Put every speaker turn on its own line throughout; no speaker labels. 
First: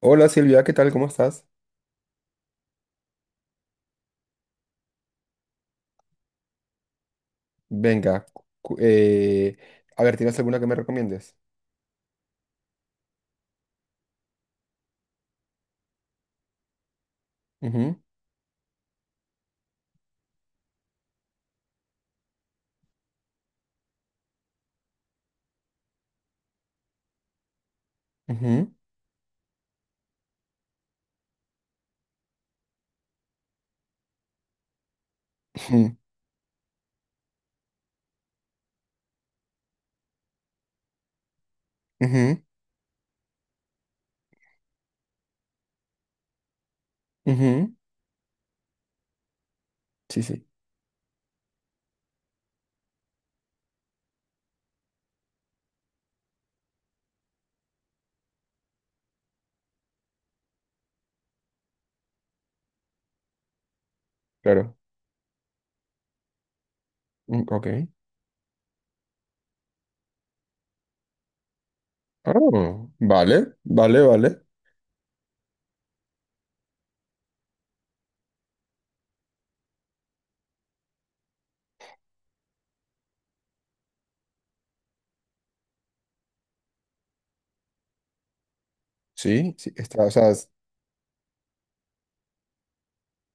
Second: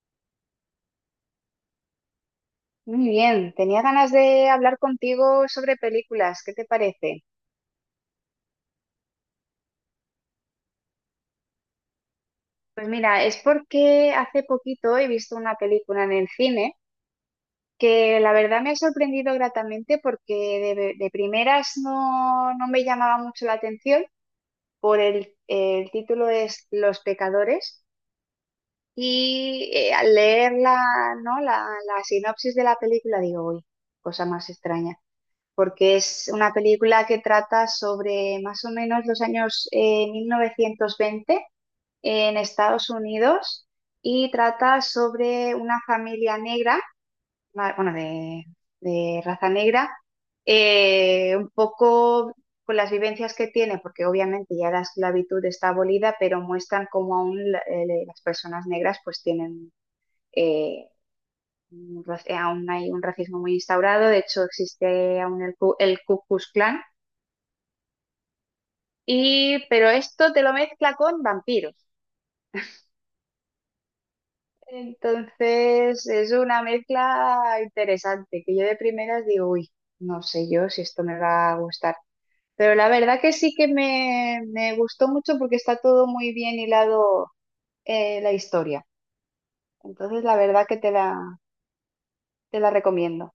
Hola Silvia, ¿qué tal? ¿Cómo estás?
Muy bien, tenía ganas de hablar contigo sobre películas, ¿qué te parece?
Venga, cu- eh, a ver, ¿tienes alguna que me recomiendes?
Pues mira, es porque hace poquito he visto una película en el cine
Ujú,
que la verdad me ha sorprendido gratamente porque de primeras, no me llamaba mucho la atención por el título es Los pecadores.
ujú,
Y al leer la, ¿no?, la sinopsis de la película digo, uy, cosa más extraña. Porque
ujú,
es una película que trata sobre más o menos los años 1920 en
ujú,
Estados Unidos, y trata sobre una familia negra,
ujú.
bueno, de raza negra,
Sí, sí,
un poco con las vivencias que tiene, porque obviamente ya la esclavitud está abolida, pero muestran cómo aún las personas negras pues tienen. Eh, un raci- aún hay un racismo muy instaurado, de hecho
claro.
existe aún el Ku Klux Klan.
Mm. Ok.
Pero esto te lo mezcla con vampiros.
Ah, vale, vale, vale.
Entonces es una mezcla interesante, que yo de primeras digo, uy, no sé yo si esto me va a gustar. Pero la verdad que sí que me gustó mucho porque está todo muy bien hilado, la historia.
Sí, sí, está, o
Entonces
sea,
la verdad que te la recomiendo.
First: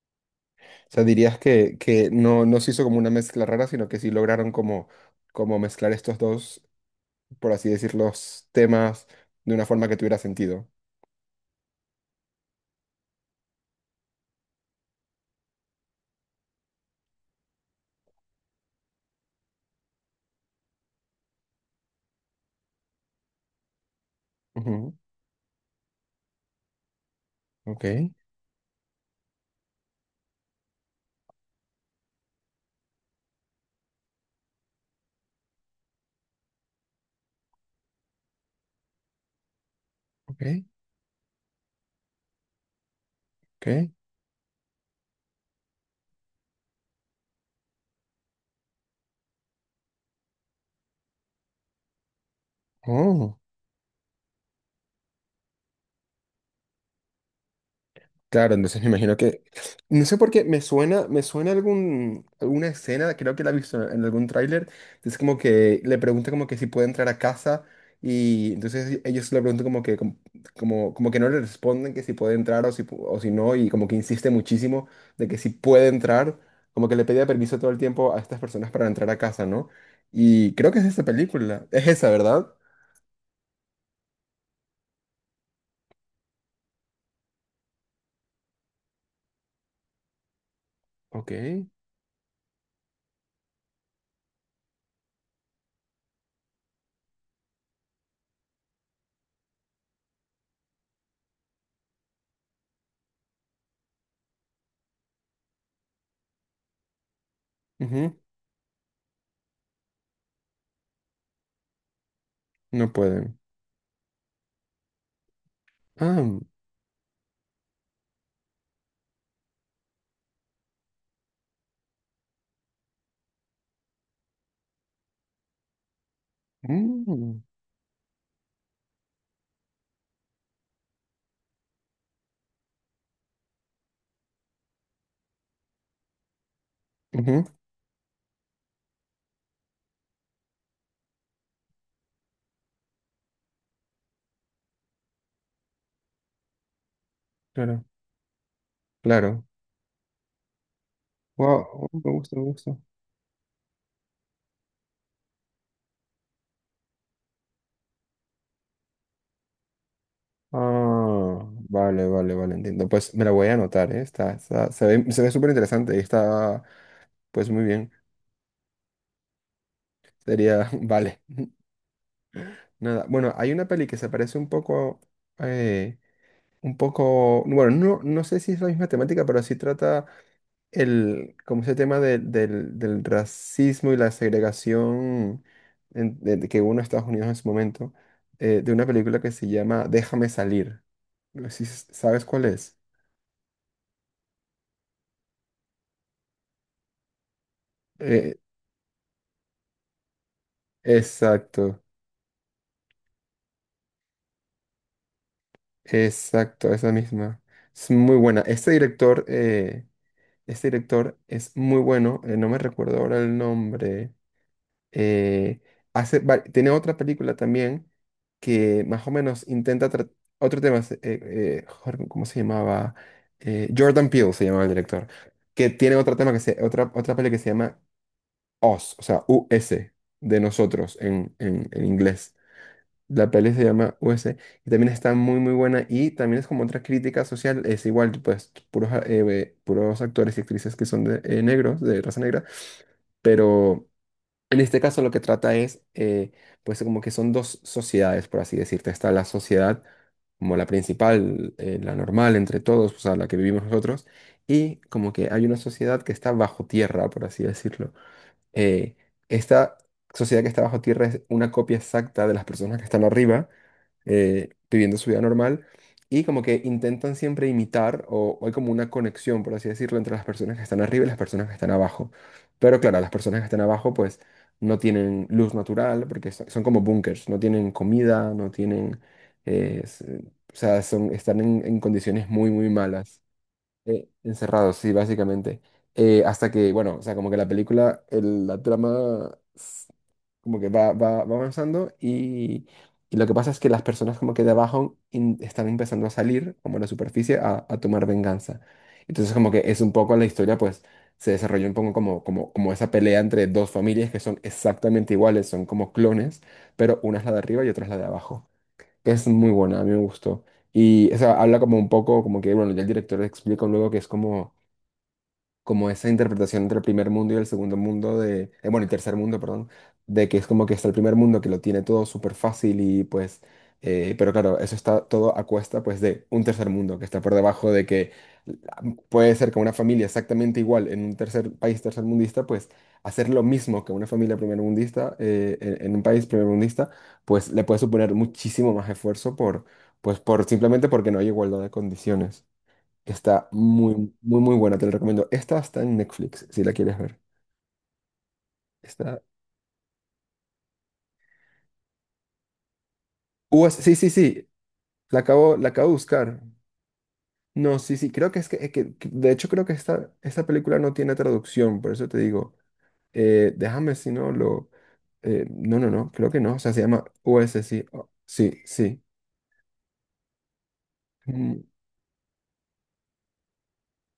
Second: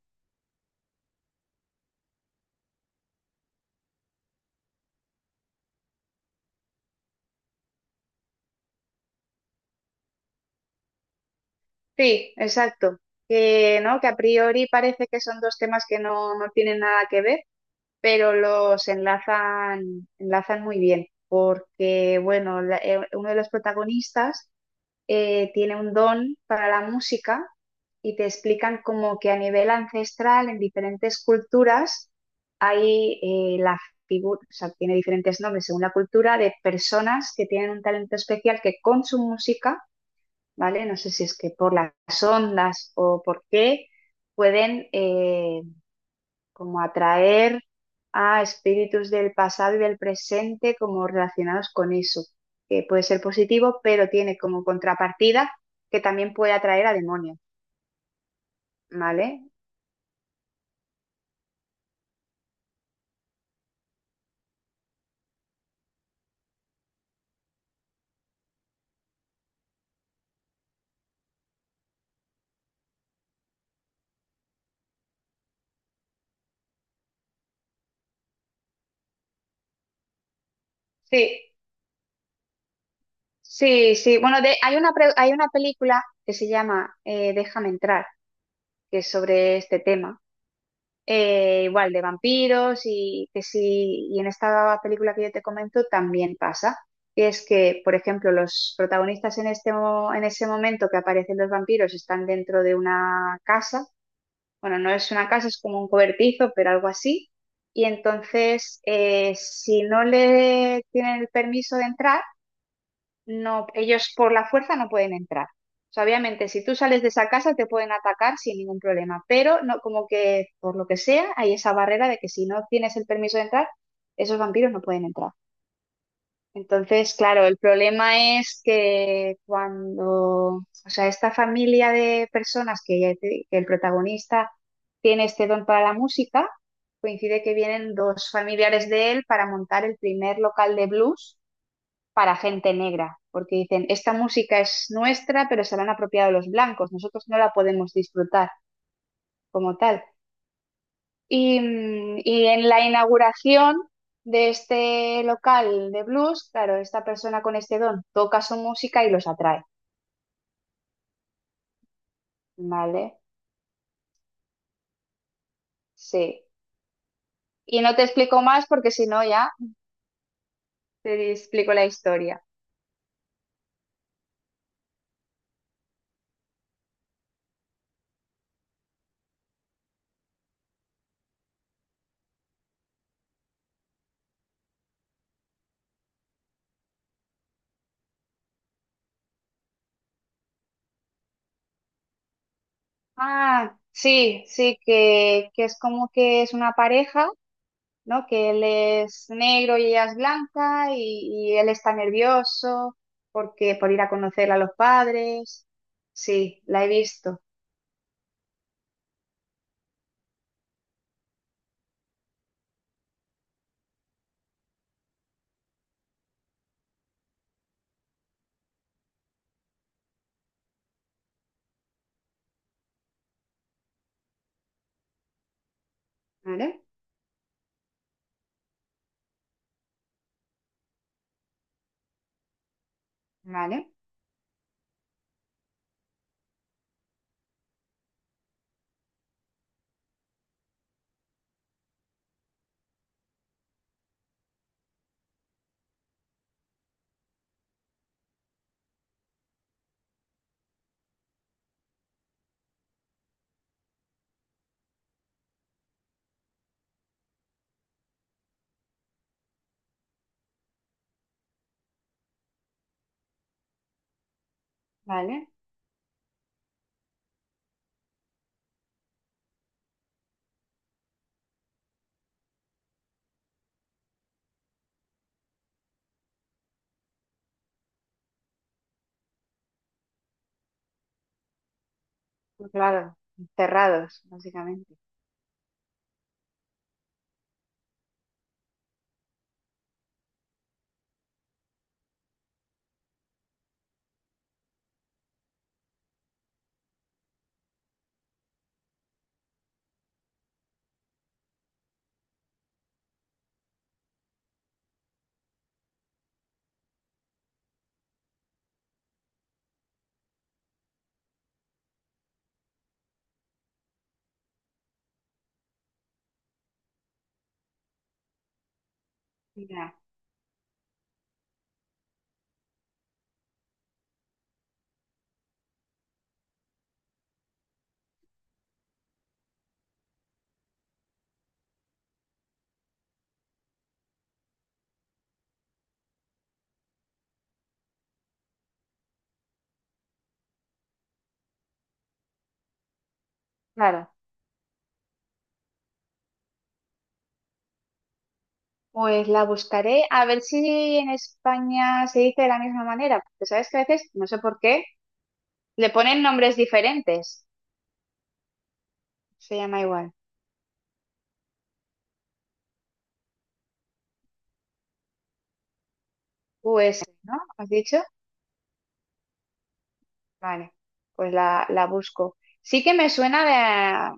o sea, dirías que, no, no se hizo como una mezcla rara, sino que sí lograron como, como mezclar estos dos, por así decir, los temas de una forma que tuviera sentido.
Sí, exacto. Que, ¿no?, que a priori parece que son dos temas que no tienen nada que ver, pero los enlazan muy bien, porque, bueno, uno de los protagonistas
Ujú.
tiene un don para la música,
Ok,
y te explican como que a nivel ancestral, en diferentes culturas, hay la figura, o sea, tiene diferentes nombres según la cultura, de personas que tienen un talento especial que con su música,
ok,
¿vale? No sé si es que por las ondas o por qué,
ok.
pueden como atraer a espíritus del pasado y del presente como relacionados con eso, que puede ser
Oh.
positivo, pero tiene como contrapartida que también puede atraer a demonios,
Claro, entonces me imagino
¿vale?
que no sé por qué, me suena alguna escena, creo que la he visto en algún tráiler, es como que le pregunta como que si puede entrar a casa y entonces ellos le preguntan como que, como, como, como que no le responden que si puede entrar o si, o si no, y como que insiste muchísimo de que si puede entrar, como que le pedía permiso todo el tiempo a estas personas para entrar a casa, ¿no? Y creo que es esa
Sí,
película, es esa, ¿verdad?
sí, sí. Bueno, hay una película que se llama Déjame entrar, que es sobre este tema.
Ok.
Igual de vampiros, y que sí, y en esta película que yo te comento también pasa, que es que, por ejemplo, los protagonistas en en ese momento que aparecen los vampiros están dentro de una casa, bueno, no es una casa, es como un cobertizo, pero algo así, y
Ujú.
entonces si no le tienen el permiso de entrar,
No pueden.
no, ellos por la fuerza no pueden entrar. O sea,
Ah,
obviamente, si tú sales de esa casa te pueden atacar sin ningún problema, pero no, como que por lo que sea, hay esa barrera de que si no tienes el permiso de entrar, esos vampiros no pueden entrar. Entonces,
mm,
claro, el problema es que cuando, o sea, esta familia de personas que, que el protagonista tiene este don para la música, coincide
ujú,
que vienen dos familiares de él para montar el primer local de blues para gente negra, porque dicen, esta música es nuestra, pero se la han apropiado los blancos, nosotros no la
claro.
podemos disfrutar
Claro.
como tal. Y,
Wow, me
mm,
gusta, me
y en
gusta.
la inauguración de este local de blues, claro, esta persona con este don toca su música y los atrae,
Ah, vale, vale, vale, entiendo. Pues
¿vale?
me la voy a anotar, ¿eh? Está, se ve súper interesante y
Sí.
está, pues muy
Y
bien.
no te explico más porque si no ya
Sería, vale.
te explico la historia.
Nada, bueno, hay una peli que se parece eh, un poco, bueno, no, no sé si es la misma temática, pero sí trata el, como ese tema del, del racismo y la segregación de que hubo en Estados Unidos en su momento, de una película que se llama Déjame salir. No sé si sabes cuál es.
Ah, sí, sí, que es como que es una pareja, ¿no?
Eh,
Que él es negro y ella es blanca, y él
exacto,
está nervioso porque por ir a conocer a los padres. Sí,
exacto,
la he
esa
visto.
misma. Es muy buena. Este director es muy bueno. No me recuerdo ahora el nombre. eh, Hace, tiene otra película también que más o menos intenta otro tema. Joder, ¿cómo se llamaba? Jordan Peele se llamaba el director. Que tiene otro tema que se,
Vale,
otra, otra peli que se llama US, o sea, U S de nosotros en inglés. La peli se
vale,
llama US y también está muy muy buena, y también es como otra crítica social, es igual, pues puros, puros actores y actrices que son de, negros, de raza negra, pero en este caso lo que trata es, pues como que son dos sociedades, por así decirte. Está la sociedad como la principal, la normal entre todos, o sea, la que vivimos nosotros, y como que hay una sociedad que está bajo tierra, por así decirlo. eh, Esta sociedad que está bajo tierra es una copia exacta de las personas que están arriba, viviendo su vida
vale.
normal, y como que intentan siempre imitar, o hay como una conexión, por así decirlo, entre las personas que están arriba y las personas que están abajo. Pero claro, las personas que están abajo pues no tienen luz natural, porque son como búnkers, no tienen comida, no tienen... eh, s- o sea, son, están en condiciones muy, muy
Pues claro,
malas.
cerrados,
Encerrados, sí,
básicamente.
básicamente. Hasta que, bueno, o sea, como que la película, la trama, como que va, va, va avanzando, y lo que pasa es que las personas como que de abajo están empezando a salir, como a la superficie, a tomar venganza. Entonces como que es un poco la historia, pues se desarrolló un poco como, como, como esa pelea entre dos familias que son exactamente iguales, son como clones, pero una es la de arriba y otra es la de abajo. Es muy buena, a mí me gustó. Y, o sea, habla como un poco, como que, bueno, ya el director explica luego que es como como esa interpretación entre el primer mundo y el segundo mundo de, bueno, el tercer mundo, perdón,
Ya,
de que es como que está el primer mundo que lo tiene todo súper fácil y pues, pero claro, eso está todo a cuesta pues de un tercer mundo que está por debajo de que la- puede ser que una familia exactamente igual en un tercer país tercermundista, pues hacer lo mismo que una familia primermundista en un país primermundista, pues le puede suponer muchísimo más esfuerzo por, pues por simplemente porque no hay igualdad de condiciones. Está muy,
claro.
muy, muy buena, te la recomiendo. Esta está en Netflix, si la quieres ver. Está...
Pues la buscaré a ver si en España se dice de la misma manera, porque
U
sabes
S
que a
sí, sí,
veces, no sé
sí,
por qué,
la acabo
le
de
ponen
buscar.
nombres diferentes.
No, sí, sí, creo que es que, de hecho
Se
creo que
llama
esta,
igual.
esta película no tiene traducción, por eso te digo, déjame si no lo... no, no, no, creo que no, o sea, se
US,
llama
¿no?
U S
¿Has
sí,
dicho?
oh, sí, sí.
Vale, pues
Mm.
la busco. Sí que me suena de,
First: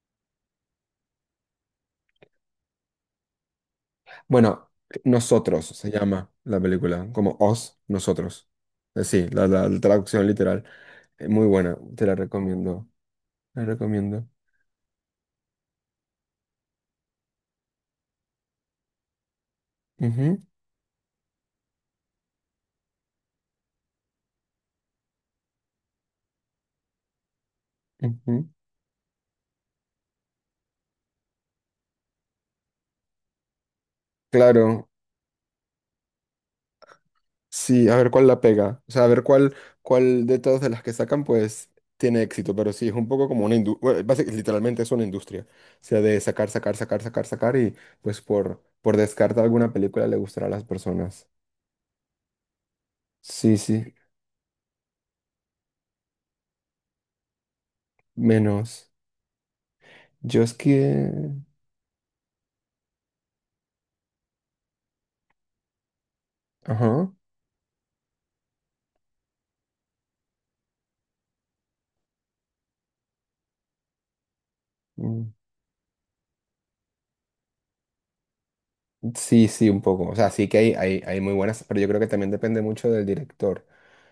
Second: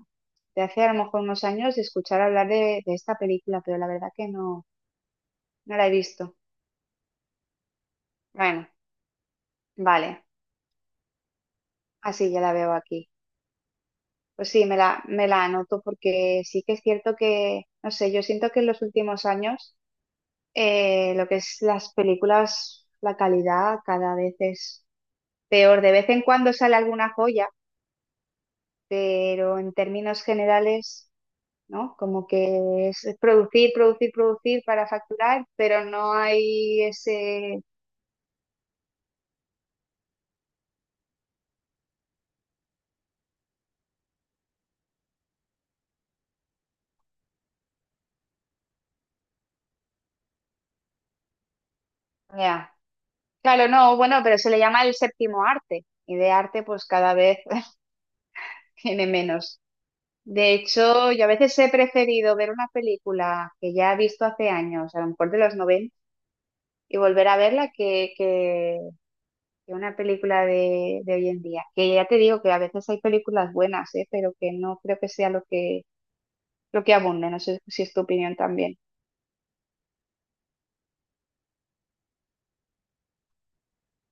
de hace a lo mejor unos años de escuchar hablar de esta película, pero la verdad que no,
Bueno, Nosotros
no la
se
he
llama
visto.
la película, como Os, Nosotros.
Bueno,
Sí, la traducción
vale,
literal. Muy buena, te la
así ya la veo
recomiendo,
aquí.
la recomiendo.
Pues sí, me la anoto porque sí que es cierto que, no sé, yo siento que en los últimos años
Ujú.
lo que es las películas, la calidad cada vez es peor. De vez en cuando sale alguna joya,
Ujú.
pero en términos generales, ¿no? Como que es producir, producir, producir para
Claro,
facturar, pero no hay ese.
sí, a ver cuál la pega. O sea, a ver cuál, cuál de todas de las que sacan, pues tiene éxito. Pero sí, es un poco como una industria. Literalmente es una industria. O sea, de sacar, sacar, sacar, sacar, sacar. Y pues por descarte alguna película le gustará a las personas.
Ya.
Sí,
Claro,
sí,
no, bueno, pero se le llama el séptimo arte y de arte pues cada vez
menos.
tiene menos.
Yo es
De
que.
hecho, yo a veces he preferido ver una película que ya he visto hace años, a lo mejor de los 90, y
Ajá.
volver a verla que, que una película de hoy en día. Que ya te digo que a veces hay películas buenas, ¿eh?, pero que no creo que sea
Mm.
lo que, abunde. No sé si es tu opinión también.
Sí, sí, un poco. O sea, sí que hay muy buenas, pero yo creo que también depende mucho del director.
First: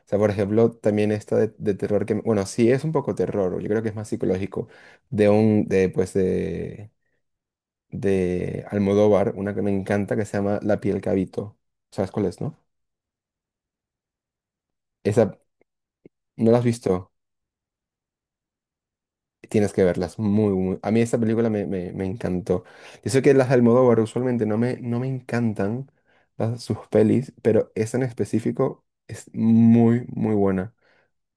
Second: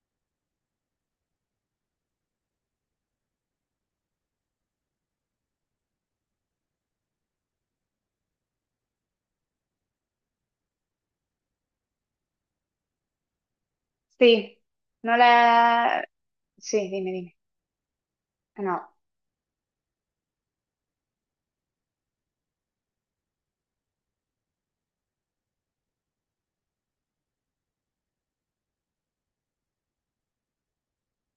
O sea, por ejemplo, también esta de terror que, bueno, sí es un poco terror, yo creo que es más psicológico, de un, de, pues, de, de Almodóvar, una que me encanta que se llama La piel que habito. ¿Sabes cuál es, no?
Sí, no
Esa,
la.
¿no la has
Sí, dime,
visto?
dime. No,
Tienes que verlas, muy, muy. A mí esta película me, me, me encantó. Yo sé que las de Almodóvar usualmente no me, no me encantan sus pelis, pero esta en específico es muy, muy buena.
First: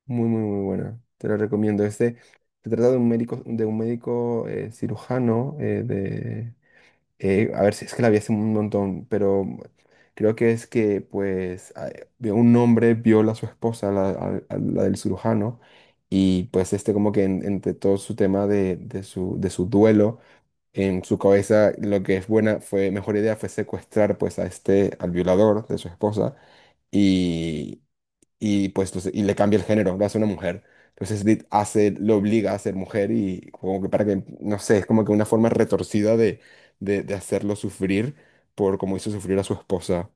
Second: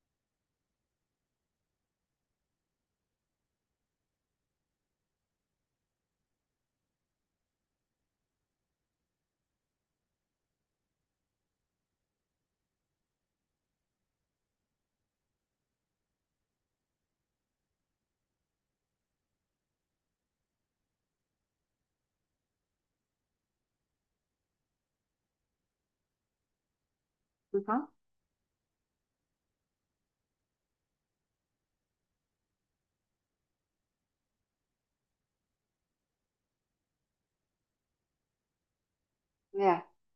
Muy, muy, muy buena. Te la recomiendo. Este se trata de un médico cirujano a ver, si es que la vi hace un montón, pero creo que es que, pues, vio un hombre, viola a su esposa, la, a la del cirujano, y pues este como que entre todo su tema de su duelo, en su cabeza lo que es buena, fue mejor idea fue secuestrar pues a este, al violador de su esposa,
ajá,
y pues y le cambia el género, lo hace una mujer. Entonces Dit hace, lo obliga a ser mujer y como que para que, no sé, es como que una forma retorcida de hacerlo sufrir por como hizo sufrir a su
mira,
esposa.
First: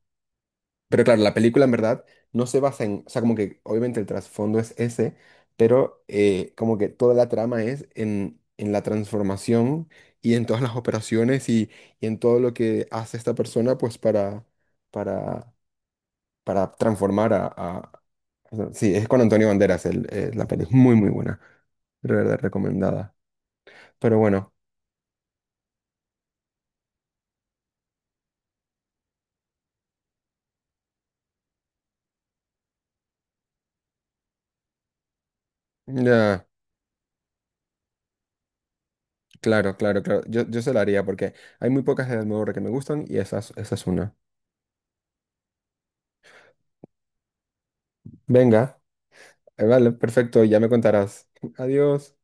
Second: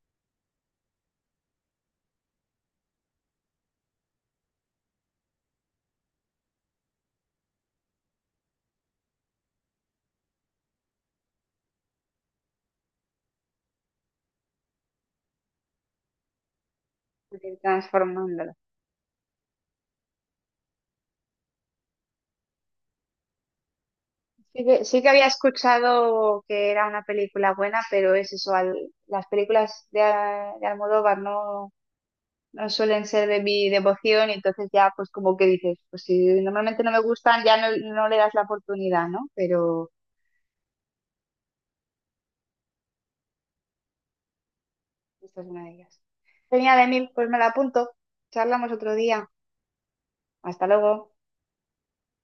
Pero claro, la película en verdad no se basa en, o sea, como que obviamente el trasfondo es ese, pero como que toda la trama es en la transformación y en todas las operaciones, y en todo lo que hace esta persona pues para para transformar
estoy
a-
transformándola.
Sí, es con Antonio Banderas el, la peli, es muy, muy buena, de verdad recomendada. Pero bueno,
Sí que había escuchado que era una película buena, pero es eso, las películas de Almodóvar no suelen ser de mi devoción y entonces ya pues como que dices, pues si
ya,
normalmente no me gustan ya no le das la oportunidad, ¿no?
claro,
Pero
claro, claro, yo se la haría porque hay muy pocas de Almodóvar que me gustan y esa es una.
esta es una de ellas. Genial, Emil, pues me la apunto. Charlamos
Venga,
otro día.
vale, perfecto, ya
Hasta
me
luego.
contarás. Adiós.